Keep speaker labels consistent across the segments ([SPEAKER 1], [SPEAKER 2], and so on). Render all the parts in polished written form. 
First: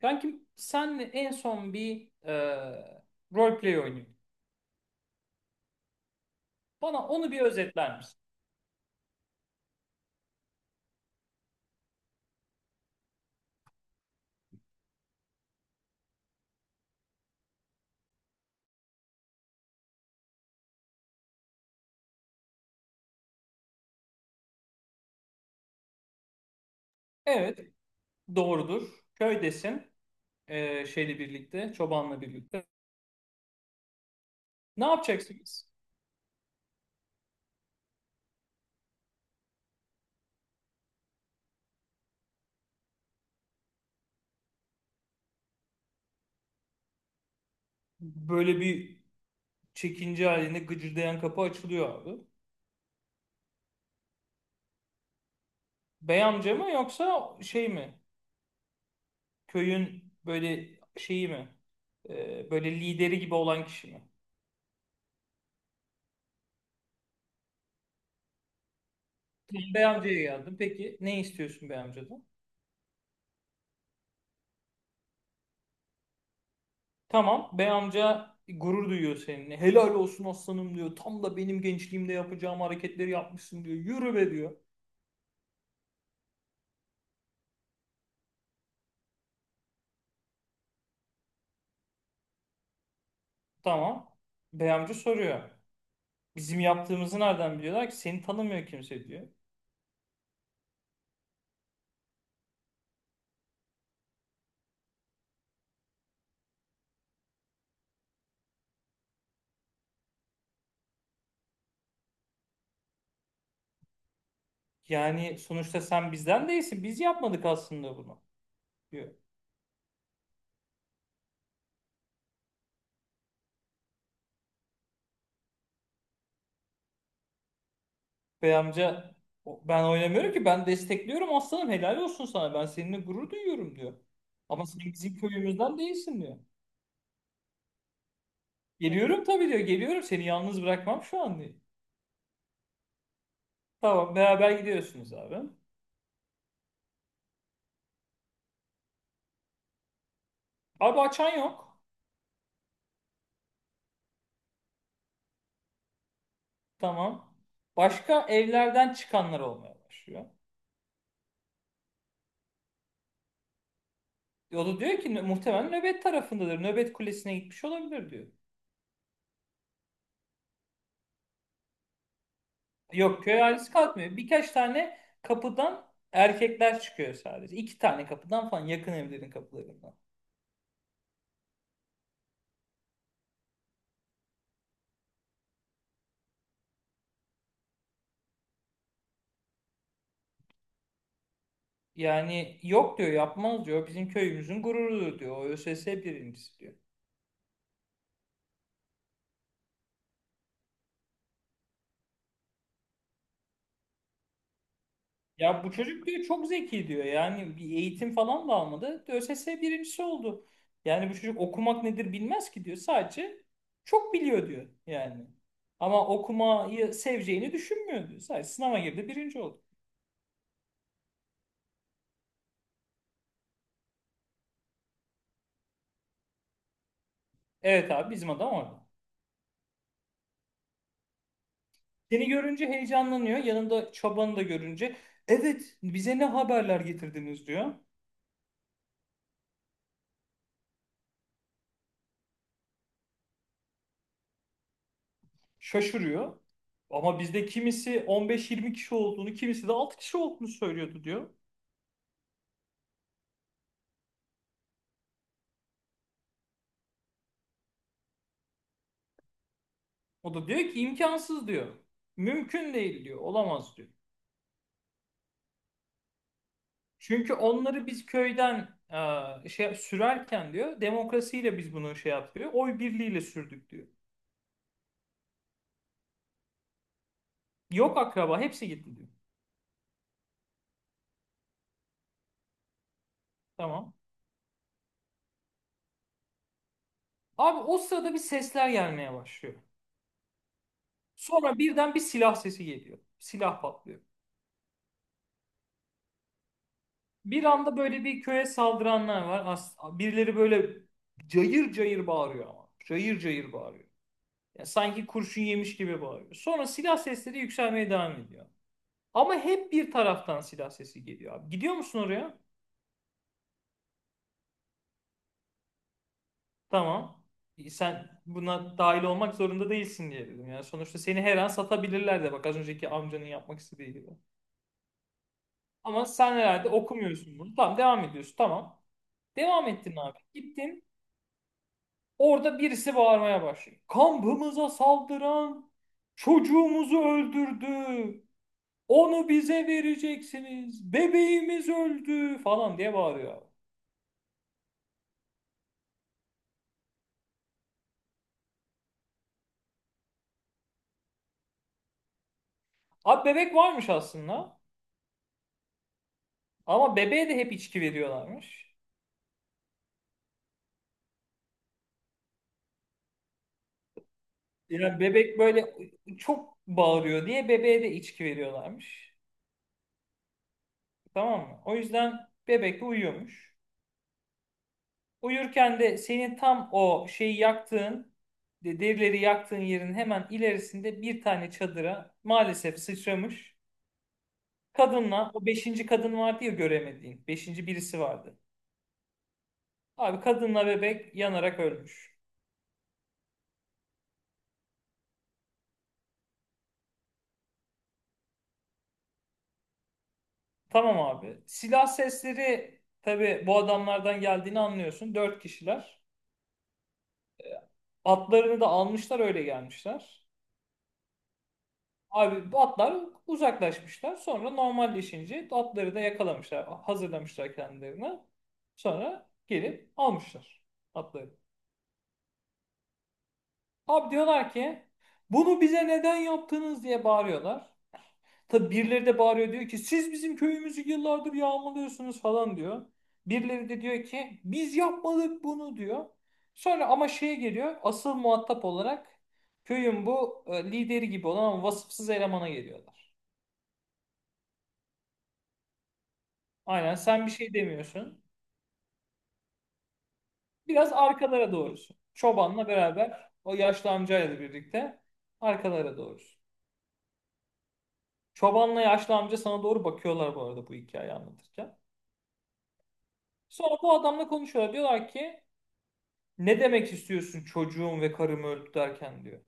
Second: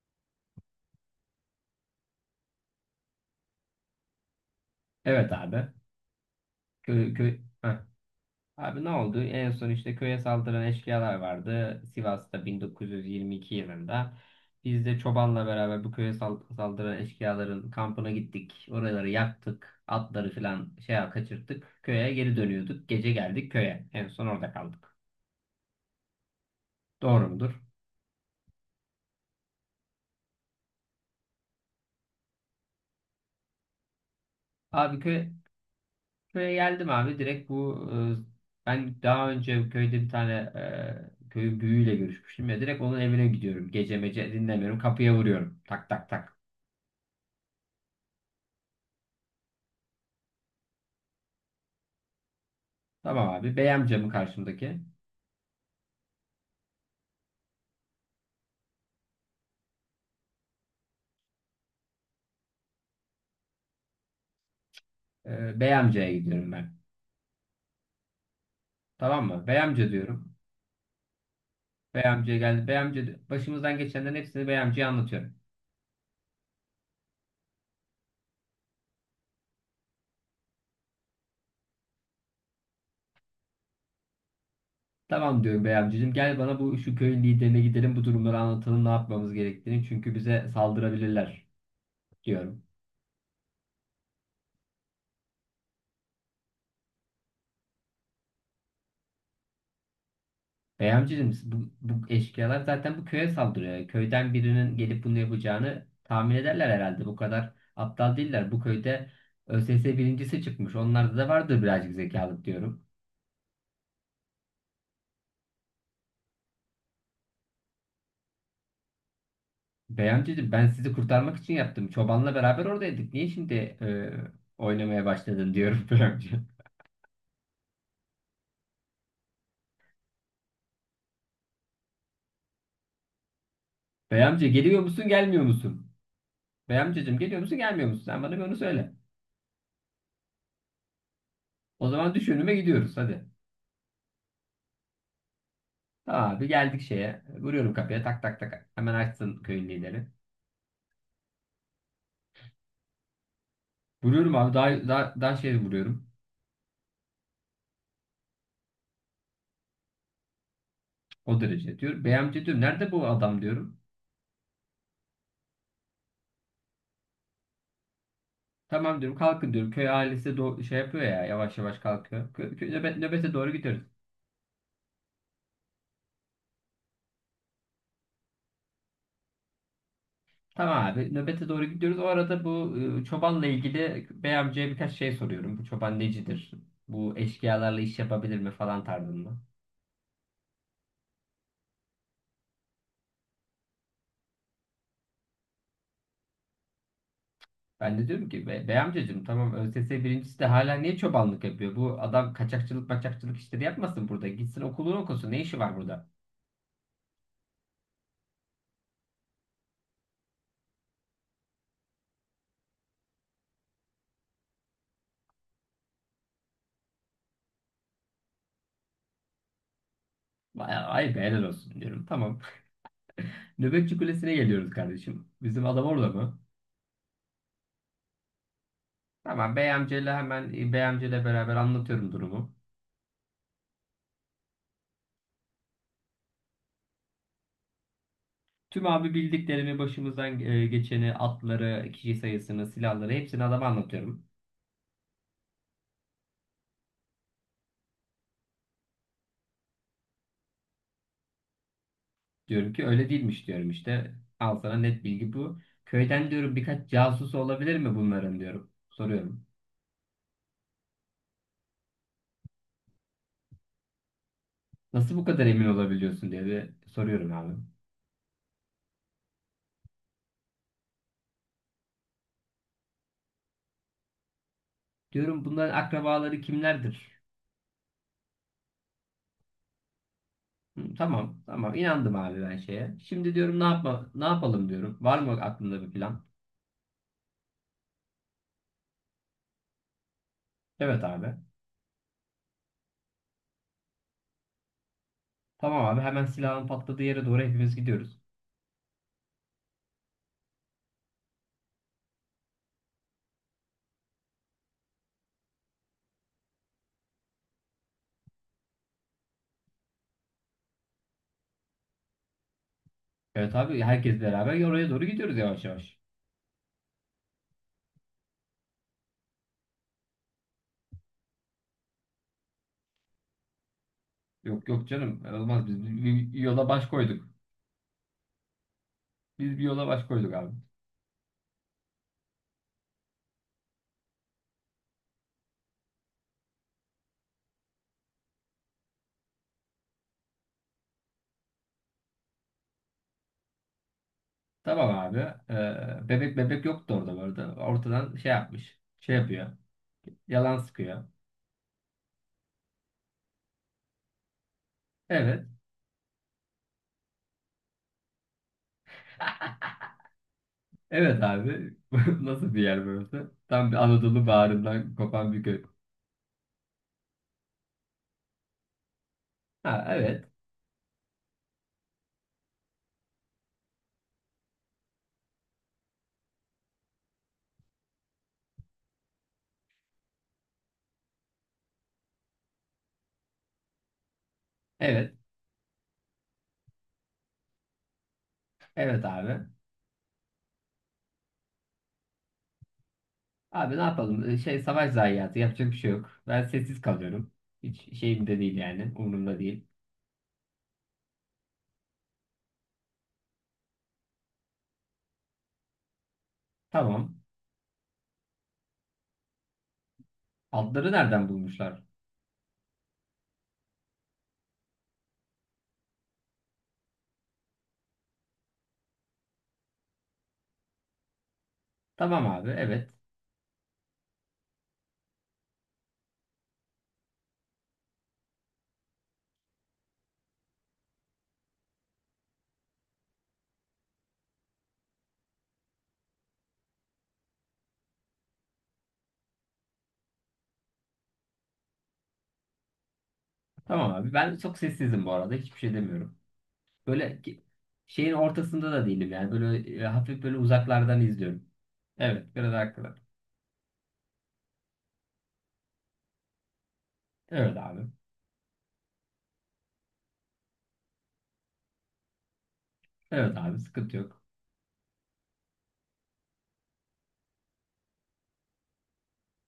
[SPEAKER 1] Kankim senle en son bir roleplay oynuyorduk.
[SPEAKER 2] Evet abi.
[SPEAKER 1] Bana
[SPEAKER 2] Köy,
[SPEAKER 1] onu
[SPEAKER 2] köy.
[SPEAKER 1] bir
[SPEAKER 2] Heh.
[SPEAKER 1] özetler misin?
[SPEAKER 2] Abi ne oldu? En son işte köye saldıran eşkıyalar vardı. Sivas'ta 1922 yılında. Biz de çobanla beraber bu köye saldıran eşkıyaların kampına gittik. Oraları yaktık. Atları falan şey kaçırttık. Köye geri dönüyorduk. Gece geldik köye. En son orada kaldık. Doğru
[SPEAKER 1] Evet,
[SPEAKER 2] mudur?
[SPEAKER 1] doğrudur. Köydesin. Şeyle birlikte, çobanla birlikte. Ne
[SPEAKER 2] Abi köy,
[SPEAKER 1] yapacaksınız?
[SPEAKER 2] Köye geldim abi direkt ben daha önce köyde bir tane köyün büyüğüyle görüşmüştüm ya, direkt onun evine gidiyorum. Gece mece dinlemiyorum, kapıya vuruyorum, tak tak tak.
[SPEAKER 1] Böyle bir çekince halinde gıcırdayan kapı açılıyor abi.
[SPEAKER 2] Tamam abi, bey amca mı karşımdaki?
[SPEAKER 1] Bey amca mı yoksa şey mi? Köyün böyle şeyi mi? Böyle lideri gibi olan kişi mi?
[SPEAKER 2] Bey amcaya gidiyorum ben. Tamam mı? Bey
[SPEAKER 1] Bey
[SPEAKER 2] amca
[SPEAKER 1] amcaya
[SPEAKER 2] diyorum.
[SPEAKER 1] geldim. Peki ne istiyorsun bey
[SPEAKER 2] Bey
[SPEAKER 1] amcadan?
[SPEAKER 2] amcaya geldi. Bey amca başımızdan geçenlerin hepsini bey amcaya anlatıyorum.
[SPEAKER 1] Tamam, bey amca gurur duyuyor seninle. Helal olsun aslanım diyor. Tam da benim gençliğimde yapacağım hareketleri yapmışsın diyor. Yürü be diyor.
[SPEAKER 2] Tamam diyorum, bey amcacığım gel bana, şu köyün liderine gidelim, bu durumları anlatalım, ne yapmamız gerektiğini, çünkü bize saldırabilirler diyorum.
[SPEAKER 1] Tamam. Bey amca soruyor. Bizim yaptığımızı nereden biliyorlar ki? Seni tanımıyor kimse diyor.
[SPEAKER 2] Bey amcacığım bu eşkıyalar zaten bu köye saldırıyor. Köyden birinin gelip bunu yapacağını tahmin ederler herhalde. Bu kadar aptal değiller. Bu köyde ÖSS birincisi çıkmış. Onlarda da vardır birazcık zekalık diyorum.
[SPEAKER 1] Yani sonuçta sen bizden değilsin. Biz yapmadık aslında bunu diyor.
[SPEAKER 2] Bey amcacığım, ben sizi kurtarmak için yaptım. Çobanla beraber oradaydık. Niye şimdi e, oynamaya başladın diyorum bey amca.
[SPEAKER 1] Bey amca "Ben oynamıyorum ki, ben destekliyorum aslanım, helal olsun sana. Ben seninle gurur duyuyorum" diyor.
[SPEAKER 2] Bey amca,
[SPEAKER 1] Ama sen
[SPEAKER 2] geliyor musun
[SPEAKER 1] bizim
[SPEAKER 2] gelmiyor
[SPEAKER 1] köyümüzden
[SPEAKER 2] musun?
[SPEAKER 1] değilsin diyor.
[SPEAKER 2] Bey amcacığım, geliyor musun gelmiyor musun? Sen bana bir onu söyle.
[SPEAKER 1] Geliyorum tabii diyor. Geliyorum, seni yalnız bırakmam şu an diyor.
[SPEAKER 2] O zaman düş önüme, gidiyoruz hadi.
[SPEAKER 1] Tamam, beraber gidiyorsunuz abi.
[SPEAKER 2] Tamam abi, geldik şeye. Vuruyorum kapıya, tak tak tak. Hemen açsın köyün lideri.
[SPEAKER 1] Abi, açan yok.
[SPEAKER 2] Vuruyorum abi, daha, daha, daha şey vuruyorum.
[SPEAKER 1] Tamam. Başka evlerden çıkanlar olmaya başlıyor.
[SPEAKER 2] O derece diyor. Bey amca diyor, nerede bu adam diyorum.
[SPEAKER 1] O da diyor ki "Muhtemelen nöbet tarafındadır. Nöbet kulesine gitmiş olabilir" diyor.
[SPEAKER 2] Tamam diyorum, kalkın diyorum. Köy ailesi de şey yapıyor ya, yavaş yavaş kalkıyor.
[SPEAKER 1] Yok,
[SPEAKER 2] Nöbete
[SPEAKER 1] köy
[SPEAKER 2] doğru
[SPEAKER 1] ailesi
[SPEAKER 2] gidiyoruz.
[SPEAKER 1] kalkmıyor. Birkaç tane kapıdan erkekler çıkıyor sadece. İki tane kapıdan falan, yakın evlerin kapılarından.
[SPEAKER 2] Tamam abi, nöbete doğru gidiyoruz. O arada çobanla ilgili bey amcaya birkaç şey soruyorum. Bu çoban necidir? Bu eşkıyalarla iş yapabilir mi falan tarzında.
[SPEAKER 1] Yani yok diyor, yapmaz diyor. Bizim köyümüzün gururudur diyor. O ÖSS birincisi diyor.
[SPEAKER 2] Ben de diyorum ki, Bey amcacığım, tamam ÖSS birincisi de hala niye çobanlık yapıyor? Bu adam kaçakçılık maçakçılık işleri yapmasın burada. Gitsin okulunu okusun. Ne işi
[SPEAKER 1] Ya bu
[SPEAKER 2] var burada?"
[SPEAKER 1] çocuk diyor, çok zeki diyor. Yani bir eğitim falan da almadı. ÖSS birincisi oldu. Yani bu çocuk okumak nedir bilmez ki diyor. Sadece çok biliyor diyor yani. Ama okumayı seveceğini düşünmüyor diyor. Sadece sınava girdi, birinci oldu.
[SPEAKER 2] Bayağı, ay be helal olsun diyorum. Tamam. Nöbetçi Kulesi'ne geliyoruz kardeşim. Bizim adam orada mı?
[SPEAKER 1] Evet abi, bizim adam orada.
[SPEAKER 2] Tamam, Bey amcayla beraber anlatıyorum
[SPEAKER 1] Seni
[SPEAKER 2] durumu.
[SPEAKER 1] görünce heyecanlanıyor. Yanında çabanı da görünce. Evet, bize ne haberler getirdiniz diyor.
[SPEAKER 2] Tüm abi bildiklerimi, başımızdan geçeni, atları, kişi sayısını, silahları, hepsini adama anlatıyorum.
[SPEAKER 1] Şaşırıyor. Ama bizde kimisi 15-20 kişi olduğunu, kimisi de 6 kişi olduğunu söylüyordu diyor.
[SPEAKER 2] Diyorum ki öyle değilmiş diyorum işte. Al sana net bilgi bu. Köyden diyorum birkaç casusu olabilir mi bunların diyorum. Soruyorum.
[SPEAKER 1] O da diyor ki imkansız diyor. Mümkün değil diyor. Olamaz diyor.
[SPEAKER 2] Nasıl bu kadar emin olabiliyorsun diye de soruyorum
[SPEAKER 1] Çünkü
[SPEAKER 2] abi.
[SPEAKER 1] onları biz köyden şey sürerken diyor, demokrasiyle biz bunu şey yapıyor. Oy birliğiyle sürdük diyor.
[SPEAKER 2] Diyorum bunların akrabaları kimlerdir?
[SPEAKER 1] Yok, akraba hepsi gitti diyor.
[SPEAKER 2] Hı. Tamam, tamam. İnandım abi ben şeye. Şimdi diyorum
[SPEAKER 1] Tamam.
[SPEAKER 2] ne yapalım diyorum. Var mı aklında bir plan?
[SPEAKER 1] Abi, o sırada bir sesler gelmeye başlıyor.
[SPEAKER 2] Evet abi.
[SPEAKER 1] Sonra birden bir silah sesi geliyor. Silah patlıyor.
[SPEAKER 2] Tamam abi, hemen silahın patladığı yere doğru
[SPEAKER 1] Bir
[SPEAKER 2] hepimiz
[SPEAKER 1] anda böyle
[SPEAKER 2] gidiyoruz.
[SPEAKER 1] bir köye saldıranlar var. As birileri böyle cayır cayır bağırıyor ama. Cayır cayır bağırıyor. Ya sanki kurşun yemiş gibi bağırıyor. Sonra silah sesleri yükselmeye devam ediyor. Ama hep bir taraftan silah sesi geliyor abi. Gidiyor musun oraya?
[SPEAKER 2] Evet abi, herkes beraber oraya doğru gidiyoruz yavaş yavaş.
[SPEAKER 1] Tamam. Sen buna dahil olmak zorunda değilsin diye dedim. Yani sonuçta seni her an satabilirler de, bak, az önceki amcanın yapmak istediği gibi.
[SPEAKER 2] Yok yok canım, olmaz, biz bir,
[SPEAKER 1] Ama
[SPEAKER 2] bir
[SPEAKER 1] sen
[SPEAKER 2] bir yola
[SPEAKER 1] herhalde
[SPEAKER 2] baş koyduk.
[SPEAKER 1] okumuyorsun bunu. Tamam, devam ediyorsun. Tamam.
[SPEAKER 2] Biz bir
[SPEAKER 1] Devam
[SPEAKER 2] yola
[SPEAKER 1] ettin
[SPEAKER 2] baş
[SPEAKER 1] abi.
[SPEAKER 2] koyduk abi.
[SPEAKER 1] Gittin. Orada birisi bağırmaya başlıyor. Kampımıza saldıran çocuğumuzu öldürdü. Onu bize vereceksiniz. Bebeğimiz öldü falan diye bağırıyor. Abi
[SPEAKER 2] Tamam abi. Bebek bebek yoktu orada bu arada. Ortadan şey yapmış. Şey yapıyor. Yalan sıkıyor.
[SPEAKER 1] Abi bebek varmış aslında.
[SPEAKER 2] Evet.
[SPEAKER 1] Ama bebeğe de hep içki veriyorlarmış.
[SPEAKER 2] Evet abi. Nasıl bir yer burası? Tam bir Anadolu bağrından
[SPEAKER 1] Yani
[SPEAKER 2] kopan
[SPEAKER 1] bebek
[SPEAKER 2] bir köy.
[SPEAKER 1] böyle çok bağırıyor diye bebeğe de içki veriyorlarmış.
[SPEAKER 2] Ha evet.
[SPEAKER 1] Tamam mı? O yüzden bebek de uyuyormuş. Uyurken de senin tam o şeyi yaktığın, derileri yaktığın yerin hemen ilerisinde bir tane çadıra maalesef sıçramış.
[SPEAKER 2] Evet.
[SPEAKER 1] Kadınla, o beşinci kadın vardı ya göremediğin. Beşinci birisi vardı.
[SPEAKER 2] Evet abi.
[SPEAKER 1] Abi, kadınla bebek yanarak ölmüş.
[SPEAKER 2] Abi ne yapalım? Şey, savaş zayiatı, yapacak bir şey yok. Ben sessiz kalıyorum. Hiç şeyimde değil yani. Umurumda değil.
[SPEAKER 1] Tamam abi. Silah sesleri tabii bu adamlardan geldiğini anlıyorsun. Dört kişiler.
[SPEAKER 2] Tamam.
[SPEAKER 1] Atlarını da almışlar, öyle gelmişler.
[SPEAKER 2] Adları nereden bulmuşlar?
[SPEAKER 1] Abi, bu atlar uzaklaşmışlar. Sonra normalleşince atları da yakalamışlar. Hazırlamışlar kendilerini. Sonra gelip almışlar atları.
[SPEAKER 2] Tamam abi. Evet.
[SPEAKER 1] Abi, diyorlar ki bunu bize neden yaptınız diye bağırıyorlar. Tabi birileri de bağırıyor, diyor ki siz bizim köyümüzü yıllardır yağmalıyorsunuz falan diyor. Birileri de diyor ki biz yapmadık bunu diyor. Sonra ama şeye geliyor, asıl muhatap olarak köyün bu lideri gibi olan ama vasıfsız elemana geliyorlar.
[SPEAKER 2] Tamam abi. Ben çok sessizim bu arada. Hiçbir şey demiyorum.
[SPEAKER 1] Aynen,
[SPEAKER 2] Böyle
[SPEAKER 1] sen bir
[SPEAKER 2] ki-
[SPEAKER 1] şey
[SPEAKER 2] Şeyin
[SPEAKER 1] demiyorsun.
[SPEAKER 2] ortasında da değilim yani. Böyle hafif böyle
[SPEAKER 1] Biraz
[SPEAKER 2] uzaklardan izliyorum.
[SPEAKER 1] arkalara doğrusun.
[SPEAKER 2] Evet. Biraz
[SPEAKER 1] Çobanla
[SPEAKER 2] haklılar.
[SPEAKER 1] beraber, o yaşlı amcayla birlikte arkalara doğrusun.
[SPEAKER 2] Evet abi.
[SPEAKER 1] Çobanla yaşlı amca sana doğru bakıyorlar bu arada, bu hikayeyi anlatırken.
[SPEAKER 2] Evet abi.
[SPEAKER 1] Sonra bu
[SPEAKER 2] Sıkıntı yok.
[SPEAKER 1] adamla konuşuyorlar. Diyorlar ki ne demek istiyorsun çocuğum ve karım öldü derken diyor.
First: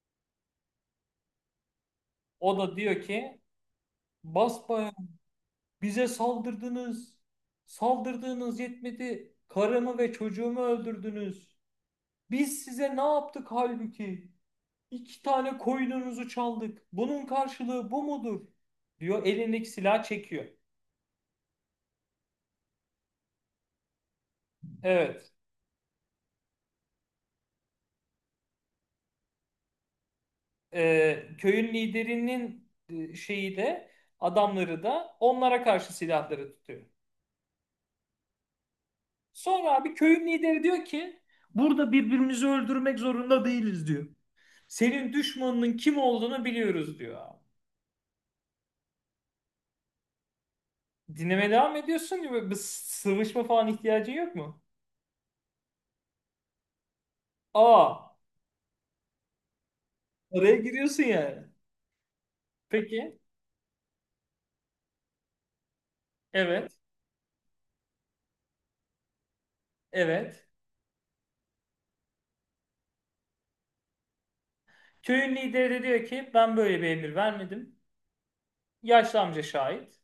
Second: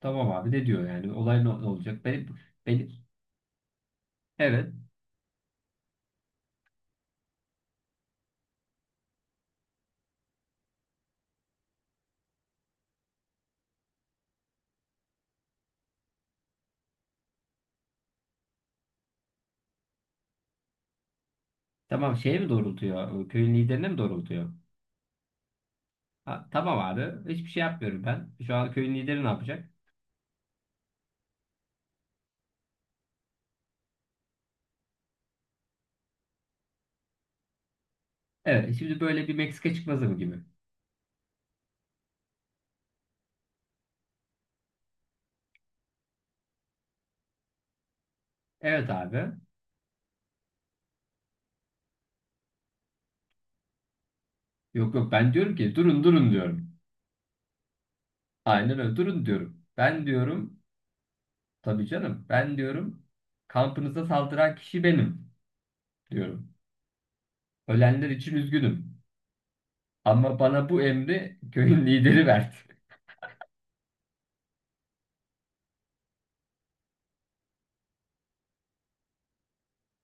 [SPEAKER 2] Tamam abi. Ne diyor yani? Olay ne, ne olacak? Benim,
[SPEAKER 1] O da diyor
[SPEAKER 2] benim.
[SPEAKER 1] ki
[SPEAKER 2] Evet.
[SPEAKER 1] basbayağı bize saldırdınız. Saldırdığınız yetmedi. Karımı ve çocuğumu öldürdünüz. Biz size ne yaptık halbuki? İki tane koyununuzu çaldık. Bunun karşılığı bu mudur? Diyor, elindeki silah çekiyor.
[SPEAKER 2] Tamam. Şeye mi doğrultuyor? Köyün liderine mi doğrultuyor?
[SPEAKER 1] Evet.
[SPEAKER 2] Ha, tamam abi. Hiçbir şey yapmıyorum ben. Şu an köyün lideri ne yapacak?
[SPEAKER 1] Köyün liderinin şeyi de, adamları da onlara karşı silahları tutuyor.
[SPEAKER 2] Evet. Şimdi böyle bir
[SPEAKER 1] Sonra
[SPEAKER 2] Meksika
[SPEAKER 1] abi,
[SPEAKER 2] çıkmazı mı
[SPEAKER 1] köyün
[SPEAKER 2] gibi?
[SPEAKER 1] lideri diyor ki burada birbirimizi öldürmek zorunda değiliz diyor. Senin düşmanının kim olduğunu biliyoruz diyor abi.
[SPEAKER 2] Evet abi.
[SPEAKER 1] Dinlemeye devam ediyorsun ve bir sıvışma falan ihtiyacın yok mu?
[SPEAKER 2] Yok yok, ben diyorum ki durun durun diyorum.
[SPEAKER 1] Aa,
[SPEAKER 2] Aynen öyle, durun diyorum. Ben
[SPEAKER 1] araya
[SPEAKER 2] diyorum
[SPEAKER 1] giriyorsun yani.
[SPEAKER 2] Tabii canım, ben diyorum
[SPEAKER 1] Peki.
[SPEAKER 2] kampınıza saldıran kişi benim diyorum.
[SPEAKER 1] Evet.
[SPEAKER 2] Ölenler için üzgünüm. Ama
[SPEAKER 1] Evet.
[SPEAKER 2] bana bu emri köyün lideri verdi.
[SPEAKER 1] Köyün lideri de diyor ki ben böyle bir emir vermedim. Yaşlı amca şahit.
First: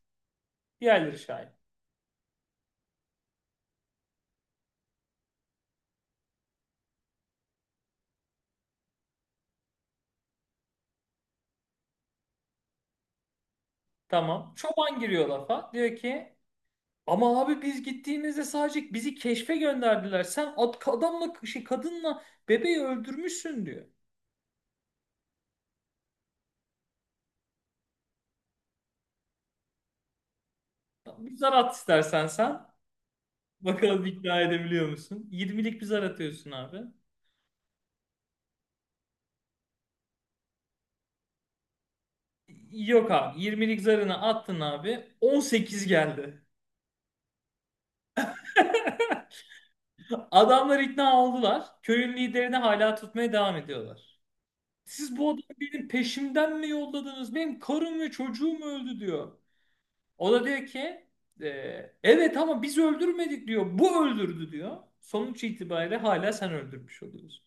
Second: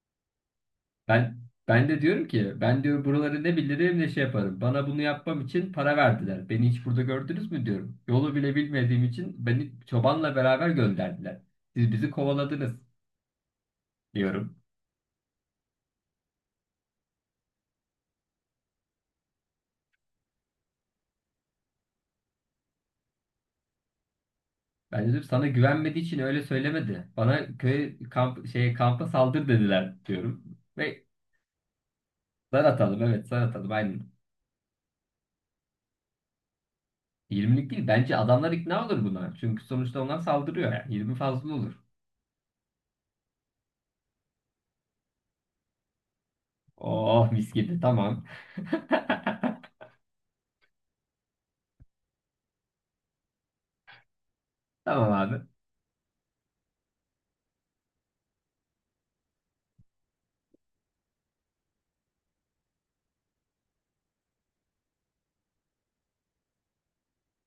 [SPEAKER 1] Diğerleri
[SPEAKER 2] Ben
[SPEAKER 1] şahit.
[SPEAKER 2] ben de diyorum ki, ben diyor buraları ne bilirim ne şey yaparım. Bana bunu yapmam için para verdiler. Beni hiç burada gördünüz mü diyorum. Yolu bile bilmediğim için beni çobanla beraber gönderdiler. Siz bizi kovaladınız
[SPEAKER 1] Tamam.
[SPEAKER 2] diyorum.
[SPEAKER 1] Çoban giriyor lafa. Diyor ki ama abi, biz gittiğimizde sadece bizi keşfe gönderdiler. Sen adamla şey, kadınla bebeği öldürmüşsün diyor.
[SPEAKER 2] Ben dedim, sana güvenmediği için öyle söylemedi. Bana köy kamp şey kampa saldır dediler diyorum. Ve
[SPEAKER 1] Tamam, bir zar at istersen
[SPEAKER 2] zar
[SPEAKER 1] sen.
[SPEAKER 2] atalım, evet zar atalım
[SPEAKER 1] Bakalım
[SPEAKER 2] aynen.
[SPEAKER 1] ikna edebiliyor musun? 20'lik bir zar atıyorsun abi.
[SPEAKER 2] 20'lik değil bence, adamlar ikna olur buna. Çünkü sonuçta onlar saldırıyor, yani 20 fazla olur.
[SPEAKER 1] Yok abi. 20'lik zarını attın abi. 18 geldi.
[SPEAKER 2] Oh mis gibi, tamam.
[SPEAKER 1] Adamlar ikna oldular. Köyün liderini hala tutmaya devam ediyorlar.
[SPEAKER 2] Tamam
[SPEAKER 1] Siz bu adamı
[SPEAKER 2] abi.
[SPEAKER 1] benim peşimden mi yolladınız? Benim karım ve çocuğum öldü diyor. O da diyor ki e, evet, ama biz öldürmedik diyor. Bu öldürdü diyor. Sonuç itibariyle hala sen öldürmüş oluyorsun.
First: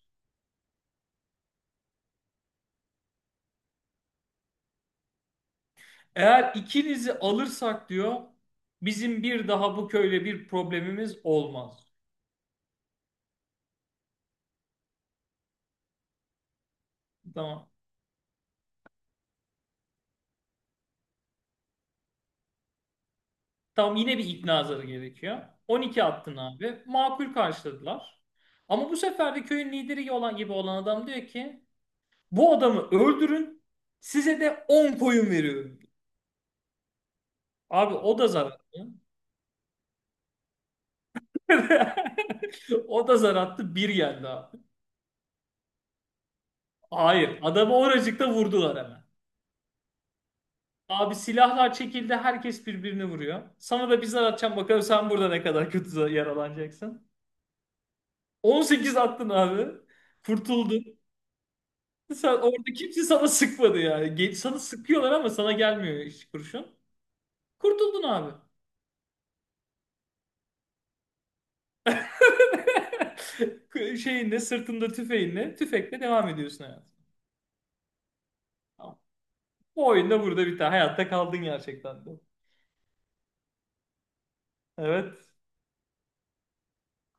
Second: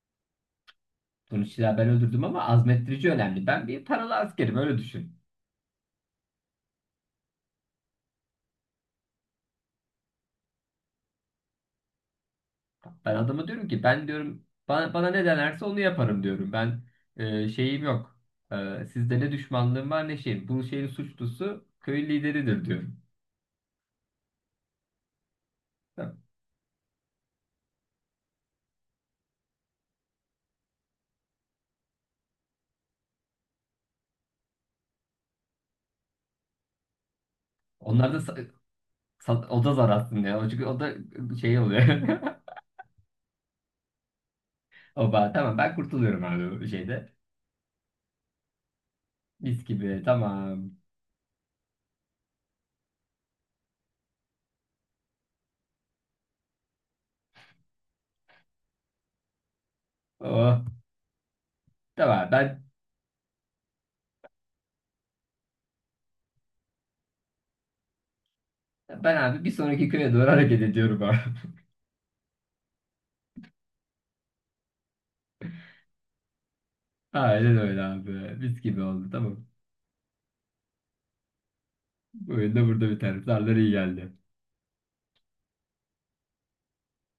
[SPEAKER 2] Sonuçta ben öldürdüm ama azmettirici önemli. Ben bir paralı askerim, öyle düşün.
[SPEAKER 1] Eğer ikinizi alırsak diyor, bizim bir daha bu köyle bir problemimiz olmaz.
[SPEAKER 2] Ben adama diyorum ki, ben diyorum bana ne denerse onu yaparım diyorum. Ben
[SPEAKER 1] Tamam.
[SPEAKER 2] şeyim yok. Sizde ne düşmanlığım var ne şeyim. Bu şeyin suçlusu köyün lideridir diyorum.
[SPEAKER 1] Tamam, yine bir ikna zarı gerekiyor. 12
[SPEAKER 2] Tamam.
[SPEAKER 1] attın abi. Makul karşıladılar. Ama bu sefer de köyün lideri olan gibi olan adam diyor ki bu adamı öldürün, size de 10 koyun veriyorum. Abi,
[SPEAKER 2] Onlar
[SPEAKER 1] o
[SPEAKER 2] da
[SPEAKER 1] da zararlı.
[SPEAKER 2] o da zar aslında ya. Çünkü o da şey oluyor.
[SPEAKER 1] O da zar attı, bir geldi abi.
[SPEAKER 2] Oba tamam, ben kurtuluyorum abi bu şeyde.
[SPEAKER 1] Hayır. Adamı oracıkta vurdular hemen.
[SPEAKER 2] Mis gibi, tamam.
[SPEAKER 1] Abi, silahlar çekildi. Herkes birbirini vuruyor. Sana da bir zar atacağım. Bakalım sen burada ne kadar kötü yaralanacaksın. 18 attın abi.
[SPEAKER 2] Oh,
[SPEAKER 1] Kurtuldun. Sen,
[SPEAKER 2] tamam, ben
[SPEAKER 1] orada kimse sana sıkmadı yani. Geç, sana sıkıyorlar ama sana gelmiyor hiç kurşun. Kurtuldun abi.
[SPEAKER 2] ben abi bir sonraki köye doğru hareket ediyorum abi.
[SPEAKER 1] Şeyinle, sırtında tüfeğinle, tüfekle devam ediyorsun hayatına.
[SPEAKER 2] Aynen öyle abi. Mis gibi
[SPEAKER 1] Tamam.
[SPEAKER 2] oldu, tamam.
[SPEAKER 1] Bu oyunda burada biter. Hayatta kaldın gerçekten de.
[SPEAKER 2] Bu oyunda burada biter. Darlar iyi geldi.
[SPEAKER 1] Evet.